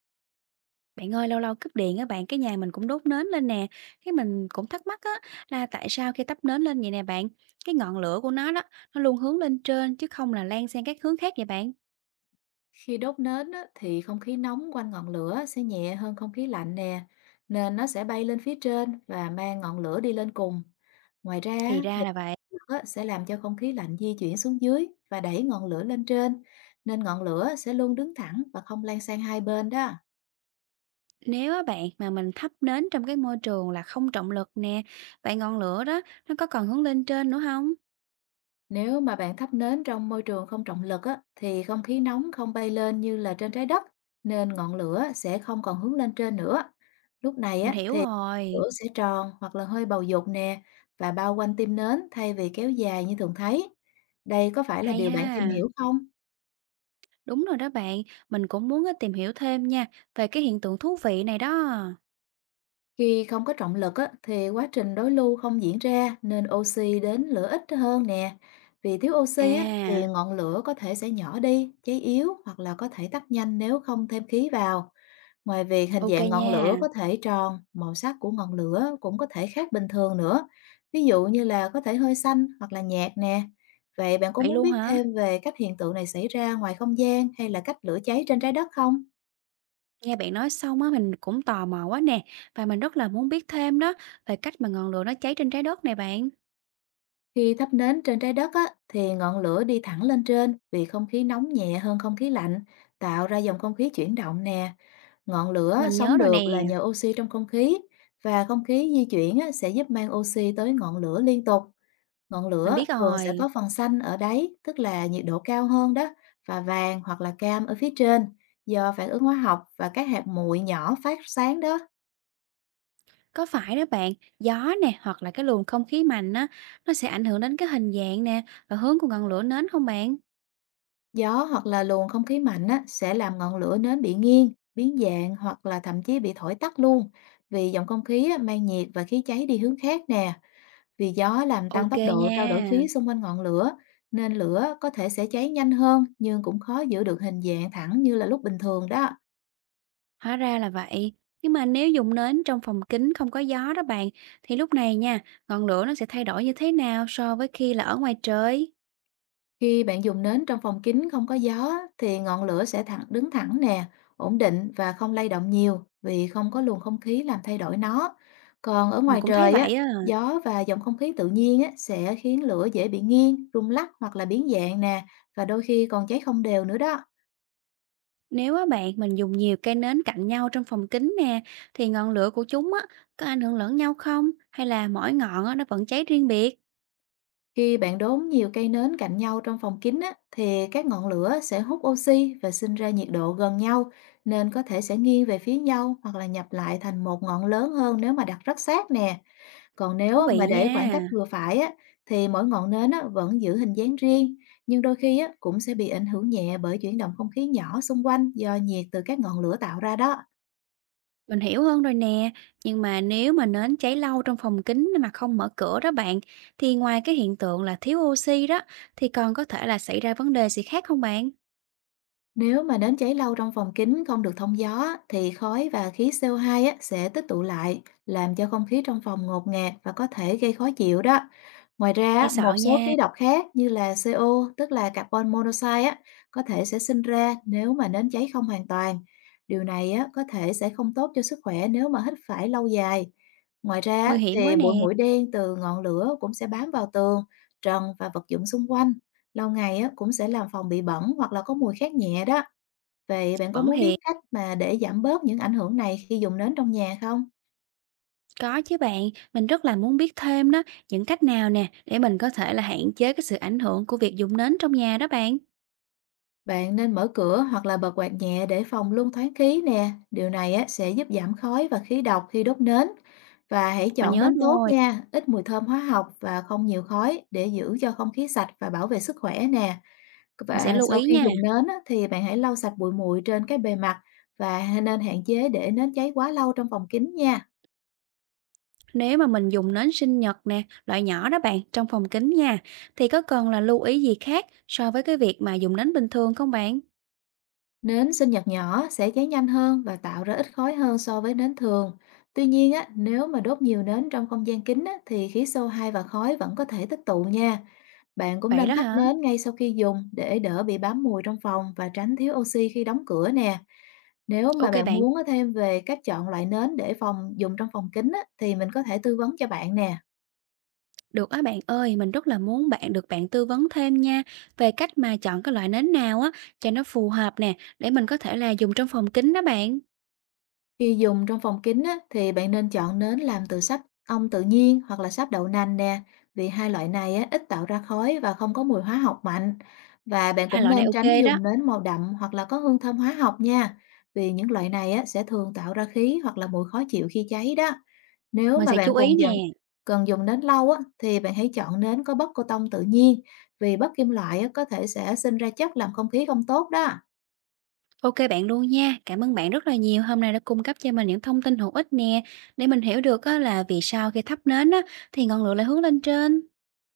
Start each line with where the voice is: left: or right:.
right: Bạn ơi, lâu lâu cúp điện á bạn, cái nhà mình cũng đốt nến lên nè. Cái mình cũng thắc mắc á là tại sao khi thắp nến lên vậy nè bạn, cái ngọn lửa của nó đó nó luôn hướng lên trên chứ không là lan sang các hướng khác vậy bạn.
left: Khi đốt nến á, thì không khí nóng quanh ngọn lửa sẽ nhẹ hơn không khí lạnh nè, nên nó sẽ bay lên phía trên và mang ngọn lửa đi lên cùng. Ngoài ra
right: Thì
left: á, thì
right: ra là vậy.
left: lửa á, sẽ làm cho không khí lạnh di chuyển xuống dưới và đẩy ngọn lửa lên trên, nên ngọn lửa sẽ luôn đứng thẳng và không lan sang hai bên đó.
right: Nếu á bạn mà mình thắp nến trong cái môi trường là không trọng lực nè, vậy ngọn lửa đó nó có còn hướng lên trên nữa không?
left: Nếu mà bạn thắp nến trong môi trường không trọng lực á, thì không khí nóng không bay lên như là trên trái đất, nên ngọn lửa sẽ không còn hướng lên trên nữa. Lúc này
right: Mình
left: á,
right: hiểu
left: thì
right: rồi.
left: lửa sẽ tròn hoặc là hơi bầu dục nè và bao quanh tim nến thay vì kéo dài như thường thấy. Đây có phải là
right: Hay
left: điều bạn tìm
right: ha.
left: hiểu không?
right: Đúng rồi đó bạn, mình cũng muốn á, tìm hiểu thêm nha về cái hiện tượng thú vị này đó.
left: Khi không có trọng lực á, thì quá trình đối lưu không diễn ra nên oxy đến lửa ít hơn nè. Vì thiếu oxy á, thì
right: À,
left: ngọn lửa có thể sẽ nhỏ đi, cháy yếu hoặc là có thể tắt nhanh nếu không thêm khí vào. Ngoài việc hình
right: ok
left: dạng ngọn
right: nha.
left: lửa có thể tròn, màu sắc của ngọn lửa cũng có thể khác bình thường nữa. Ví dụ như là có thể hơi xanh hoặc là nhạt nè. Vậy bạn có
right: Vậy
left: muốn
right: luôn
left: biết
right: hả?
left: thêm về cách hiện tượng này xảy ra ngoài không gian hay là cách lửa cháy trên trái đất không?
right: Nghe bạn nói xong á, mình cũng tò mò quá nè, và mình rất là muốn biết thêm đó về cách mà ngọn lửa nó cháy trên trái đất này bạn.
left: Khi thắp nến trên trái đất á, thì ngọn lửa đi thẳng lên trên vì không khí nóng nhẹ hơn không khí lạnh, tạo ra dòng không khí chuyển động nè. Ngọn lửa
right: Mình
left: sống
right: nhớ rồi nè,
left: được là nhờ oxy trong không khí, và không khí di chuyển á, sẽ giúp mang oxy tới ngọn lửa liên tục. Ngọn
right: mình
left: lửa
right: biết
left: thường sẽ
right: rồi.
left: có phần xanh ở đáy, tức là nhiệt độ cao hơn đó, và vàng hoặc là cam ở phía trên, do phản ứng hóa học và các hạt bụi nhỏ phát sáng đó.
right: Có phải đó bạn, gió nè hoặc là cái luồng không khí mạnh á, nó sẽ ảnh hưởng đến cái hình dạng nè và hướng của ngọn lửa nến không bạn?
left: Gió hoặc là luồng không khí mạnh á, sẽ làm ngọn lửa nến bị nghiêng, biến dạng hoặc là thậm chí bị thổi tắt luôn. Vì dòng không khí á, mang nhiệt và khí cháy đi hướng khác nè. Vì gió làm tăng
right: Ok
left: tốc độ
right: nha,
left: trao đổi khí xung quanh ngọn lửa, nên lửa có thể sẽ cháy nhanh hơn, nhưng cũng khó giữ được hình dạng thẳng như là lúc bình thường đó.
right: hóa ra là vậy. Nhưng mà nếu dùng nến trong phòng kín không có gió đó bạn, thì lúc này nha, ngọn lửa nó sẽ thay đổi như thế nào so với khi là ở ngoài trời?
left: Khi bạn dùng nến trong phòng kín không có gió, thì ngọn lửa sẽ thẳng đứng thẳng nè, ổn định và không lay động nhiều vì không có luồng không khí làm thay đổi nó. Còn ở
right: Mình
left: ngoài
right: cũng thấy
left: trời á,
right: vậy á.
left: gió và dòng không khí tự nhiên á, sẽ khiến lửa dễ bị nghiêng, rung lắc hoặc là biến dạng nè, và đôi khi còn cháy không đều nữa đó.
right: Nếu á bạn mình dùng nhiều cây nến cạnh nhau trong phòng kính nè thì ngọn lửa của chúng á có ảnh hưởng lẫn nhau không hay là mỗi ngọn á nó vẫn cháy riêng biệt?
left: Khi bạn đốn nhiều cây nến cạnh nhau trong phòng kín á, thì các ngọn lửa sẽ hút oxy và sinh ra nhiệt độ gần nhau, nên có thể sẽ nghiêng về phía nhau hoặc là nhập lại thành một ngọn lớn hơn nếu mà đặt rất sát nè. Còn
right: Thú
left: nếu
right: vị
left: mà để khoảng cách
right: nha.
left: vừa phải á, thì mỗi ngọn nến á, vẫn giữ hình dáng riêng, nhưng đôi khi á, cũng sẽ bị ảnh hưởng nhẹ bởi chuyển động không khí nhỏ xung quanh do nhiệt từ các ngọn lửa tạo ra đó.
right: Mình hiểu hơn rồi nè, nhưng mà nếu mà nến cháy lâu trong phòng kính mà không mở cửa đó bạn thì ngoài cái hiện tượng là thiếu oxy đó thì còn có thể là xảy ra vấn đề gì khác không bạn?
left: Nếu mà nến cháy lâu trong phòng kín không được thông gió, thì khói và khí CO2 á, sẽ tích tụ lại, làm cho không khí trong phòng ngột ngạt và có thể gây khó chịu đó. Ngoài ra,
right: Nghe
left: á, một
right: sợ
left: số
right: nha,
left: khí độc khác như là CO, tức là carbon monoxide á, có thể sẽ sinh ra nếu mà nến cháy không hoàn toàn. Điều này á, có thể sẽ không tốt cho sức khỏe nếu mà hít phải lâu dài. Ngoài ra
right: nguy
left: á,
right: hiểm
left: thì
right: quá
left: bụi
right: nè,
left: muỗi đen từ ngọn lửa cũng sẽ bám vào tường, trần và vật dụng xung quanh. Lâu ngày á, cũng sẽ làm phòng bị bẩn hoặc là có mùi khét nhẹ đó. Vậy bạn có
right: bẩn
left: muốn biết
right: thiệt.
left: cách mà để giảm bớt những ảnh hưởng này khi dùng nến trong nhà không?
right: Có chứ bạn, mình rất là muốn biết thêm đó, những cách nào nè để mình có thể là hạn chế cái sự ảnh hưởng của việc dùng nến trong nhà đó bạn.
left: Bạn nên mở cửa hoặc là bật quạt nhẹ để phòng luôn thoáng khí nè. Điều này á, sẽ giúp giảm khói và khí độc khi đốt nến. Và hãy
right: Mình
left: chọn
right: nhớ
left: nến tốt
right: rồi,
left: nha, ít mùi thơm hóa học và không nhiều khói, để giữ cho không khí sạch và bảo vệ sức khỏe nè.
right: mình sẽ
left: Và
right: lưu
left: sau
right: ý
left: khi
right: nha.
left: dùng nến á, thì bạn hãy lau sạch bụi muội trên cái bề mặt, và nên hạn chế để nến cháy quá lâu trong phòng kín nha.
right: Nếu mà mình dùng nến sinh nhật nè, loại nhỏ đó bạn, trong phòng kính nha, thì có cần là lưu ý gì khác so với cái việc mà dùng nến bình thường không bạn?
left: Nến sinh nhật nhỏ sẽ cháy nhanh hơn và tạo ra ít khói hơn so với nến thường. Tuy nhiên á, nếu mà đốt nhiều nến trong không gian kín á, thì khí CO2 và khói vẫn có thể tích tụ nha. Bạn cũng
right: Vậy đó
left: nên tắt
right: hả?
left: nến ngay sau khi dùng để đỡ bị bám mùi trong phòng và tránh thiếu oxy khi đóng cửa nè. Nếu mà
right: Ok
left: bạn
right: bạn,
left: muốn á, thêm về cách chọn loại nến để phòng dùng trong phòng kín á, thì mình có thể tư vấn cho bạn nè.
right: được á bạn ơi, mình rất là muốn được bạn tư vấn thêm nha về cách mà chọn cái loại nến nào á cho nó phù hợp nè để mình có thể là dùng trong phòng kính đó bạn.
left: Khi dùng trong phòng kính á, thì bạn nên chọn nến làm từ sáp ong tự nhiên hoặc là sáp đậu nành nè, vì hai loại này á, ít tạo ra khói và không có mùi hóa học mạnh. Và bạn
right: Hai
left: cũng
right: loại này
left: nên
right: ok
left: tránh
right: đó.
left: dùng nến màu đậm hoặc là có hương thơm hóa học nha, vì những loại này á, sẽ thường tạo ra khí hoặc là mùi khó chịu khi cháy đó. Nếu
right: Mình
left: mà
right: sẽ
left: bạn
right: chú ý
left: cùng dần
right: nè.
left: cần dùng nến lâu á, thì bạn hãy chọn nến có bất cô tông tự nhiên, vì bất kim loại á, có thể sẽ sinh ra chất làm không khí không tốt đó.
right: OK bạn luôn nha. Cảm ơn bạn rất là nhiều. Hôm nay đã cung cấp cho mình những thông tin hữu ích nè, để mình hiểu được á là vì sao khi thắp nến á thì ngọn lửa lại hướng lên trên.